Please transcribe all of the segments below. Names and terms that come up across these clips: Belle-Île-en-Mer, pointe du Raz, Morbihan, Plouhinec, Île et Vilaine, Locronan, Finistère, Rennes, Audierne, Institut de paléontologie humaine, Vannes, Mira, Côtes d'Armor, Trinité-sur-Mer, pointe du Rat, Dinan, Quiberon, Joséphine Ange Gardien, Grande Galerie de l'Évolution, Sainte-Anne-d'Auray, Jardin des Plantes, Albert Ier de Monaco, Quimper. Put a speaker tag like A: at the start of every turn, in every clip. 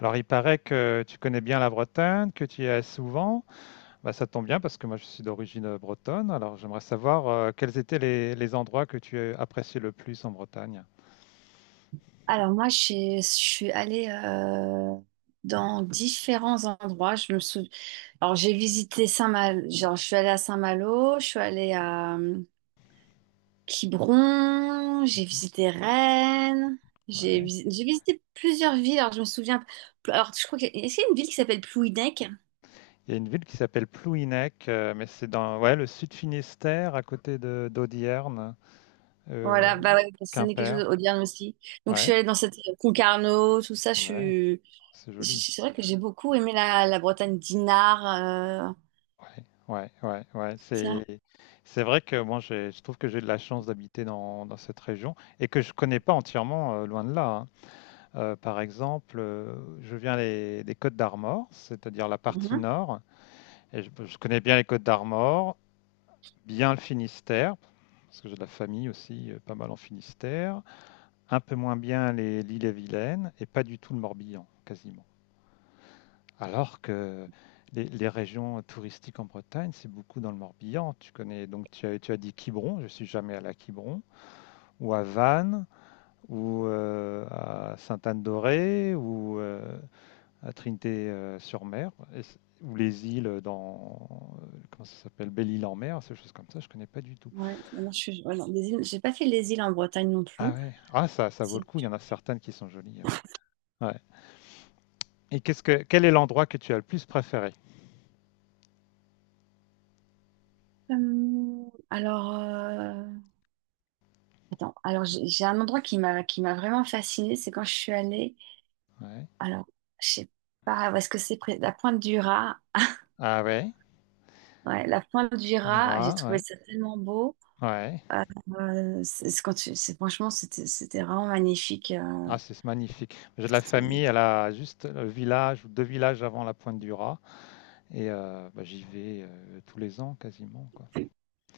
A: Alors, il paraît que tu connais bien la Bretagne, que tu y es souvent. Bah, ça tombe bien parce que moi, je suis d'origine bretonne. Alors, j'aimerais savoir quels étaient les endroits que tu appréciais le plus en Bretagne.
B: Alors moi, je suis allée dans différents endroits. Je me souviens. Alors j'ai visité Saint-Malo. Genre, je suis allée à Saint-Malo, je suis allée à Quiberon, j'ai
A: Mhm.
B: visité Rennes,
A: Ouais.
B: j'ai visité plusieurs villes. Alors je me souviens. Alors je crois que est-ce qu'il y a une ville qui s'appelle Plouhinec?
A: Il y a une ville qui s'appelle Plouhinec, mais c'est dans ouais, le sud Finistère, à côté de d'Audierne, euh,
B: Voilà, bah ouais, ça n'est quelque
A: Quimper.
B: chose au Auvergne aussi. Donc je
A: Ouais,
B: suis allée dans cette Concarneau, tout ça. Je
A: ouais,
B: suis.
A: c'est joli.
B: C'est vrai que j'ai beaucoup aimé la Bretagne d'Inard. euh,
A: Ouais, ouais, ouais, ouais.
B: Ça.
A: C'est vrai que moi, je trouve que j'ai de la chance d'habiter dans cette région et que je connais pas entièrement, loin de là, hein. Par exemple, je viens des Côtes d'Armor, c'est-à-dire la partie
B: Mmh.
A: nord, et je connais bien les Côtes d'Armor, bien le Finistère, parce que j'ai de la famille aussi, pas mal en Finistère, un peu moins bien les l'île et Vilaine, et pas du tout le Morbihan, quasiment. Alors que les régions touristiques en Bretagne, c'est beaucoup dans le Morbihan. Tu connais, donc tu as dit Quiberon, je suis jamais allé à Quiberon, ou à Vannes, ou à Sainte-Anne-d'Auray, ou à Trinité-sur-Mer, ou les îles dans. Comment ça s'appelle Belle-Île-en-Mer, ces choses comme ça, je ne connais pas du tout.
B: Ouais, non, j'ai pas fait les îles en Bretagne non
A: Ah
B: plus.
A: ouais, ah, ça vaut le
B: C'est
A: coup, il y en a certaines qui sont jolies. Ouais. Ouais. Et quel est l'endroit que tu as le plus préféré,
B: comme- alors Attends, alors j'ai un endroit qui m'a vraiment fascinée, c'est quand je suis allée.
A: ouais.
B: Alors, je sais pas, est-ce que c'est près la pointe du Raz?
A: Ah ouais,
B: Ouais, la pointe du Raz, j'ai
A: Mira,
B: trouvé
A: ouais.
B: ça tellement beau.
A: Ouais.
B: C'est quand franchement, c'était vraiment magnifique.
A: Ah, c'est magnifique. J'ai de la famille, elle a juste le village ou deux villages avant la pointe du Rat. Et bah, j'y vais tous les ans quasiment. Quoi.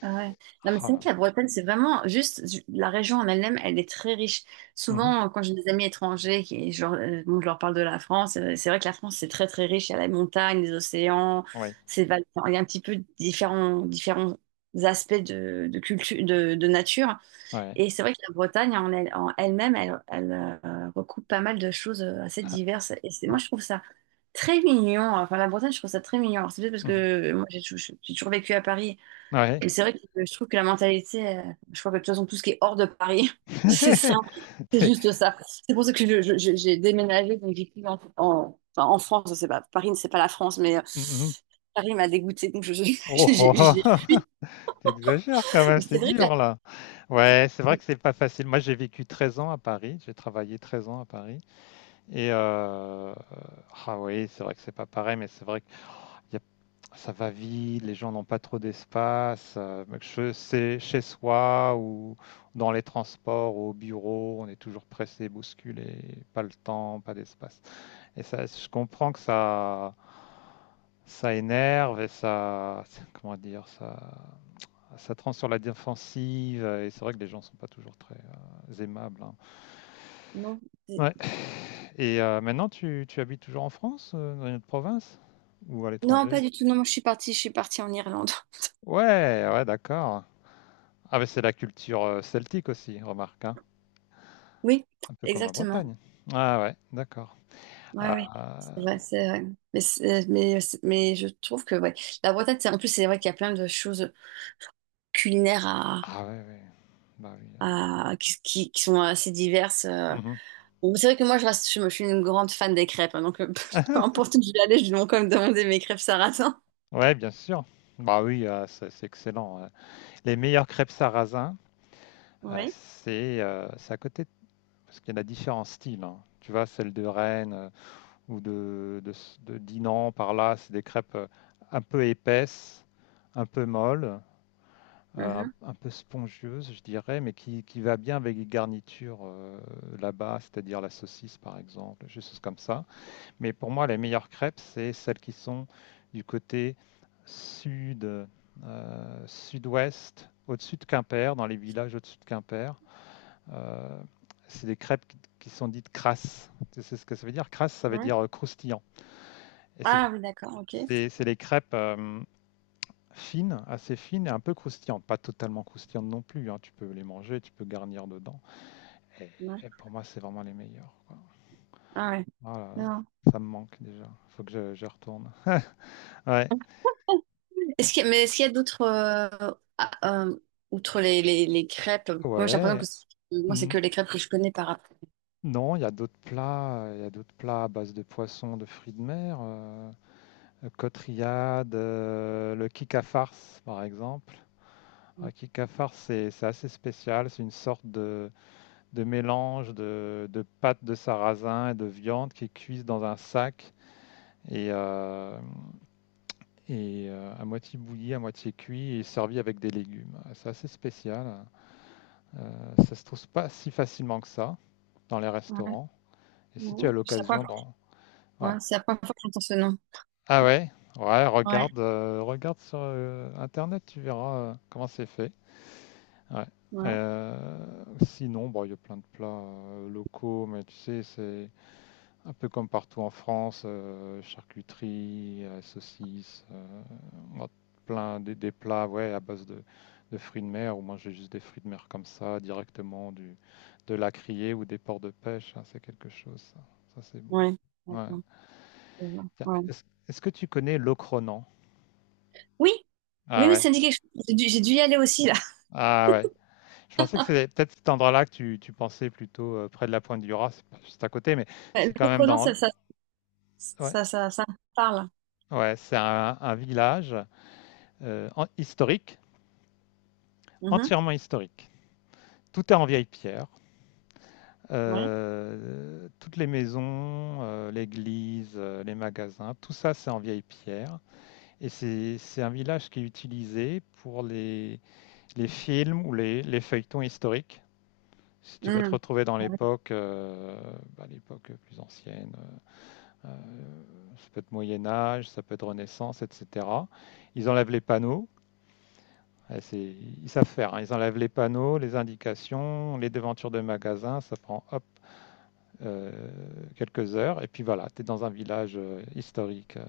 B: Ah ouais. Non, mais
A: Ah
B: c'est vrai
A: là.
B: que la Bretagne, c'est vraiment la région en elle-même, elle est très riche.
A: Mhm.
B: Souvent, quand j'ai des amis étrangers qui, genre, bon, je leur parle de la France, c'est vrai que la France, c'est très très riche. Il y a la montagne, les océans,
A: Ouais.
B: enfin, il y a un petit peu différents, différents aspects de culture, de nature.
A: Ouais.
B: Et c'est vrai que la Bretagne en elle-même, elle recoupe pas mal de choses assez diverses. Et c'est, moi,
A: Ouais.
B: je trouve ça très mignon. Enfin, la Bretagne, je trouve ça très mignon. Alors, c'est peut-être parce
A: Mhm.
B: que moi, j'ai toujours vécu à Paris.
A: Ouais.
B: Et c'est vrai que je trouve que la mentalité, je crois que de toute façon, tout ce qui est hors de Paris, c'est simple, c'est
A: C'est.
B: juste ça. C'est pour ça que j'ai déménagé, donc j'ai plus enfin, en France, c'est pas, Paris, c'est pas la France, mais
A: Mmh.
B: Paris m'a dégoûtée, donc je, j'ai-
A: Oh oh
B: j'ai-
A: oh
B: j'ai-
A: oh! Tu, quand même,
B: mais c'est
A: c'est
B: vrai que
A: dur là. Ouais, c'est vrai que c'est pas facile. Moi, j'ai vécu 13 ans à Paris, j'ai travaillé 13 ans à Paris et ah oui, c'est vrai que c'est pas pareil, mais c'est vrai que y a ça va vite, les gens n'ont pas trop d'espace, que che c'est chez soi ou dans les transports, au bureau, on est toujours pressé, bousculé, pas le temps, pas d'espace. Et ça, je comprends que ça énerve et ça, comment dire, ça te rend sur la défensive. Et c'est vrai que les gens sont pas toujours très aimables, hein.
B: non, c'est-
A: Ouais. Et maintenant, tu habites toujours en France, dans une autre province ou à
B: non,
A: l'étranger?
B: pas du tout, non, moi, je suis partie en Irlande.
A: Ouais, ouais, d'accord. Ah, mais c'est la culture celtique aussi, remarque, hein.
B: Oui,
A: Un peu comme la
B: exactement.
A: Bretagne. Ah ouais, d'accord.
B: Ouais, oui, c'est
A: Ah,
B: vrai, c'est vrai. Mais, c'est- mais, mais je trouve que ouais. La Bretagne, en plus, c'est vrai qu'il y a plein de choses culinaires
A: ah ouais, ouais. Bah oui.
B: qui sont assez diverses.
A: Là.
B: Bon, c'est vrai que moi, je, reste, je, suis une grande fan des crêpes, hein, donc peu
A: Mhm.
B: importe où je vais aller, je vais quand même demander mes crêpes sarrasin.
A: Ouais, bien sûr. Bah oui, c'est excellent. Les meilleures crêpes sarrasin,
B: Oui.
A: c'est à côté, parce qu'il y en a différents styles, hein. Tu vois, celle de Rennes ou de Dinan, par là, c'est des crêpes un peu épaisses, un peu molles,
B: Mhm.
A: un peu spongieuses, je dirais, mais qui va bien avec les garnitures là-bas, c'est-à-dire la saucisse, par exemple, des choses comme ça. Mais pour moi, les meilleures crêpes, c'est celles qui sont du côté sud, sud-ouest, au-dessus de Quimper, dans les villages au-dessus de Quimper. Euh, c'est des crêpes qui sont dites crasses. Tu sais ce que ça veut dire? Crasse, ça veut
B: Oui.
A: dire croustillant. Et
B: Ah oui, d'accord, ok.
A: c'est des crêpes fines, assez fines et un peu croustillantes. Pas totalement croustillantes non plus, hein. Tu peux les manger, tu peux garnir dedans. Et,
B: Ouais.
A: et pour moi, c'est vraiment les meilleures, quoi.
B: Ah ouais.
A: Ah là là,
B: Non.
A: ça me manque déjà. Faut que je retourne. Ouais.
B: Est-ce qu'il y a- Mais est-ce qu'il y a d'autres, ah, euh, outre les crêpes, moi j'ai l'impression que
A: Ouais,
B: moi c'est
A: mmh.
B: que les crêpes que je connais par rapport.
A: Non, il y a d'autres plats à base de poissons, de fruits de mer, côte rillade, le kika farce, par exemple. Le kika farce, c'est assez spécial, c'est une sorte de mélange de pâte de sarrasin et de viande qui est cuite dans un sac et hem et à moitié bouilli, à moitié cuit et servi avec des légumes. Ah, c'est assez spécial, ça se trouve pas si facilement que ça dans les
B: Ouais.
A: restaurants et si tu
B: Ouais.
A: as
B: C'est la première
A: l'occasion d'en
B: fois
A: ouais.
B: Ouais, c'est la première fois que j'entends ce nom.
A: Ah ouais, ouais,
B: Ouais.
A: regarde sur Internet, tu verras comment c'est fait. Ouais.
B: Ouais.
A: Euh, sinon, bon, il y a plein de plats locaux, mais tu sais, c'est un peu comme partout en France, charcuterie, saucisses, on a plein des plats, ouais, à base de fruits de mer, ou moi j'ai juste des fruits de mer comme ça, directement du, de la criée ou des ports de pêche, hein, c'est quelque chose, ça c'est bon.
B: Ouais.
A: Ouais.
B: D'accord. Je vois.
A: Tiens,
B: Ouais.
A: est-ce que tu connais l'ocronan?
B: Oui,
A: Ah
B: oui, oui,
A: ouais.
B: ça me dit quelque chose. J'ai dû y aller aussi, là.
A: Ah ouais. Je pensais que c'était peut-être cet endroit-là que tu pensais plutôt près de la pointe du Raz, c'est pas juste à côté, mais
B: Ouais,
A: c'est quand
B: le
A: même
B: pronom,
A: dans. Ouais,
B: ça me parle.
A: ouais, c'est un village historique,
B: Mhm.
A: entièrement historique. Tout est en vieille pierre.
B: Ouais.
A: Toutes les maisons, l'église, les magasins, tout ça c'est en vieille pierre. Et c'est un village qui est utilisé pour les films ou les feuilletons historiques. Si tu veux te
B: Mhm.
A: retrouver dans
B: Ouais,
A: l'époque, bah, l'époque plus ancienne, Euh, ça peut être Moyen Âge, ça peut être Renaissance, etc. Ils enlèvent les panneaux. Eh, ils savent faire, hein. Ils enlèvent les panneaux, les indications, les devantures de magasins. Ça prend hop, euh, quelques heures. Et puis voilà, tu es dans un village historique.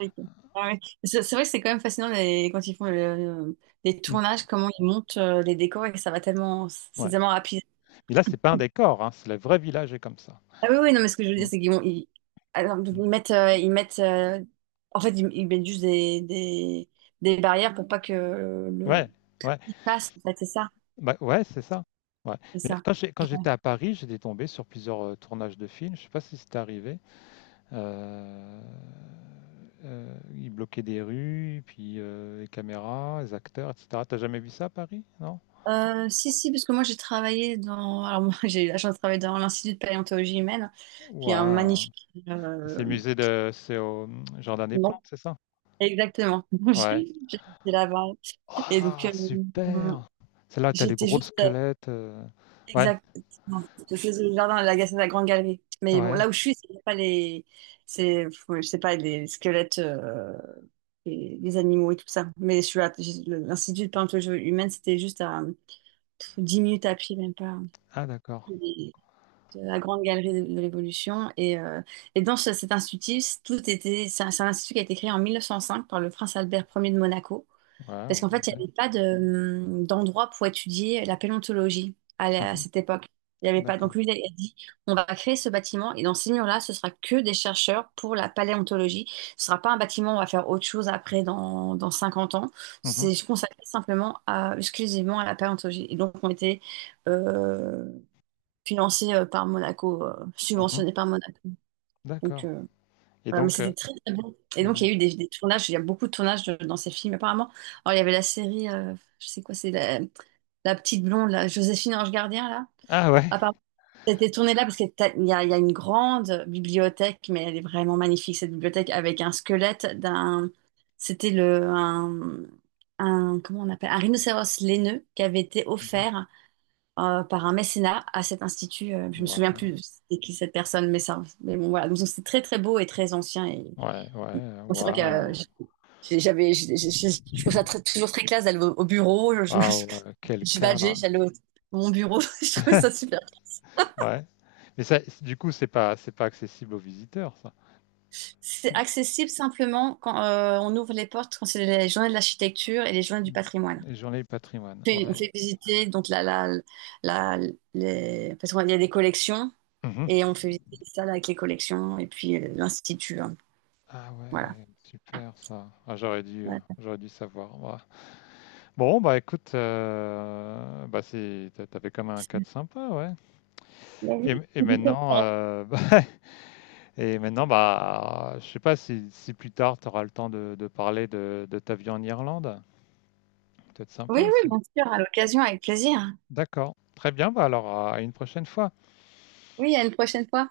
B: ok. Ah ouais. C'est vrai que c'est quand même fascinant quand ils font les
A: Mm.
B: tournages, comment ils montent les décors et que ça va tellement, c'est
A: Ouais.
B: tellement rapide.
A: Mais là, c'est pas un décor, hein. C'est le vrai village est comme ça.
B: Ah oui, oui, non, mais ce que je veux
A: Mm.
B: dire, c'est alors,
A: Mm.
B: ils mettent, en fait, ils mettent juste des barrières pour pas que
A: Ouais, ouais,
B: il passe, en fait,
A: bah, ouais, c'est ça. Ouais.
B: c'est
A: Mais
B: ça.
A: quand quand j'étais à Paris, j'étais tombé sur plusieurs tournages de films. Je sais pas si c'est arrivé. Euh, ils bloquaient des rues, puis les caméras, les acteurs, etc. T'as jamais vu ça à Paris, non?
B: Si, si, parce que moi j'ai travaillé dans. Alors, moi j'ai eu la chance de travailler dans l'Institut de paléontologie humaine, qui est un
A: Waouh!
B: magnifique.
A: C'est
B: euh,
A: le musée c'est au Jardin des Plantes,
B: Non,
A: c'est ça?
B: exactement.
A: Ouais.
B: J'étais là-bas. Et donc,
A: Ah, super! Celle-là, t'as les
B: j'étais
A: gros
B: juste.
A: squelettes. Ouais,
B: Exactement. C'était le jardin de la Grande Galerie. Mais bon,
A: ouais.
B: là où je suis, c'est pas les. C'est, je sais pas, les squelettes, et les animaux et tout ça. Mais je suis à... l'Institut de paléontologie humaine, c'était juste à pff, 10 minutes à pied, même pas.
A: Ah, d'accord.
B: De la Grande Galerie de l'Évolution. Et, cet institut, tout était, c'est un institut qui a été créé en 1905 par le prince Albert Ier de Monaco, parce
A: Waouh,
B: qu'en fait,
A: ok.
B: il n'y avait pas de, d'endroit pour étudier la paléontologie à
A: Mhm.
B: cette époque. Il n'y avait pas.
A: D'accord.
B: Donc lui, il a dit, on va créer ce bâtiment et dans ces murs-là, ce sera que des chercheurs pour la paléontologie. Ce sera pas un bâtiment où on va faire autre chose après dans 50 ans.
A: Mhm.
B: C'est consacré simplement à, exclusivement à la paléontologie. Et donc, on était euh, financé par Monaco,
A: Mhm.
B: subventionné par Monaco. Donc
A: D'accord. Et
B: voilà, mais
A: donc,
B: c'était très très bon. Et donc
A: ouais.
B: il y a eu des tournages, il y a beaucoup de tournages dans ces films apparemment. Alors il y avait la série, je sais quoi, la petite blonde, la Joséphine Ange Gardien là.
A: Ah, ouais.
B: Apparemment, c'était tourné là parce qu'il y a une grande bibliothèque, mais elle est vraiment magnifique cette bibliothèque avec un squelette d'un, c'était le un, comment on appelle, un rhinocéros laineux qui avait été
A: Mhm.
B: offert par un mécénat à cet institut. Je me souviens plus
A: Waouh.
B: de c'était qui cette personne, mais ça, mais bon, voilà. Donc c'est très très beau et très ancien. Et
A: Ouais, ouais.
B: bon, c'est vrai que
A: Waouh.
B: j'ai- j'avais, j'ai- je trouve ça toujours très classe d'aller au bureau.
A: Waouh, quel
B: Je badgeais,
A: cadre.
B: j'allais au mon bureau. Je trouvais ça super.
A: Ouais. Mais ça, du coup, c'est pas accessible aux visiteurs, ça.
B: C'est accessible simplement quand on ouvre les portes, quand c'est les journées de l'architecture et les journées du patrimoine.
A: Les journées du patrimoine.
B: On
A: Ouais.
B: fait visiter donc la- les... parce qu'il y a des collections
A: Mhm.
B: et on fait visiter ça avec les collections et puis l'institut, hein.
A: Ah
B: Voilà.
A: ouais, super ça. Ah,
B: Voilà.
A: j'aurais dû savoir, moi. Bon, bah écoute, t'avais comme un cadre sympa, ouais. Et,
B: Oui,
A: et maintenant, bah, et maintenant, bah, je sais pas si plus tard tu auras le temps de parler de ta vie en Irlande. Peut-être sympa
B: oui,
A: aussi.
B: bien sûr, à l'occasion, avec plaisir.
A: D'accord. Très bien. Bah alors, à une prochaine fois.
B: Oui, à une prochaine fois.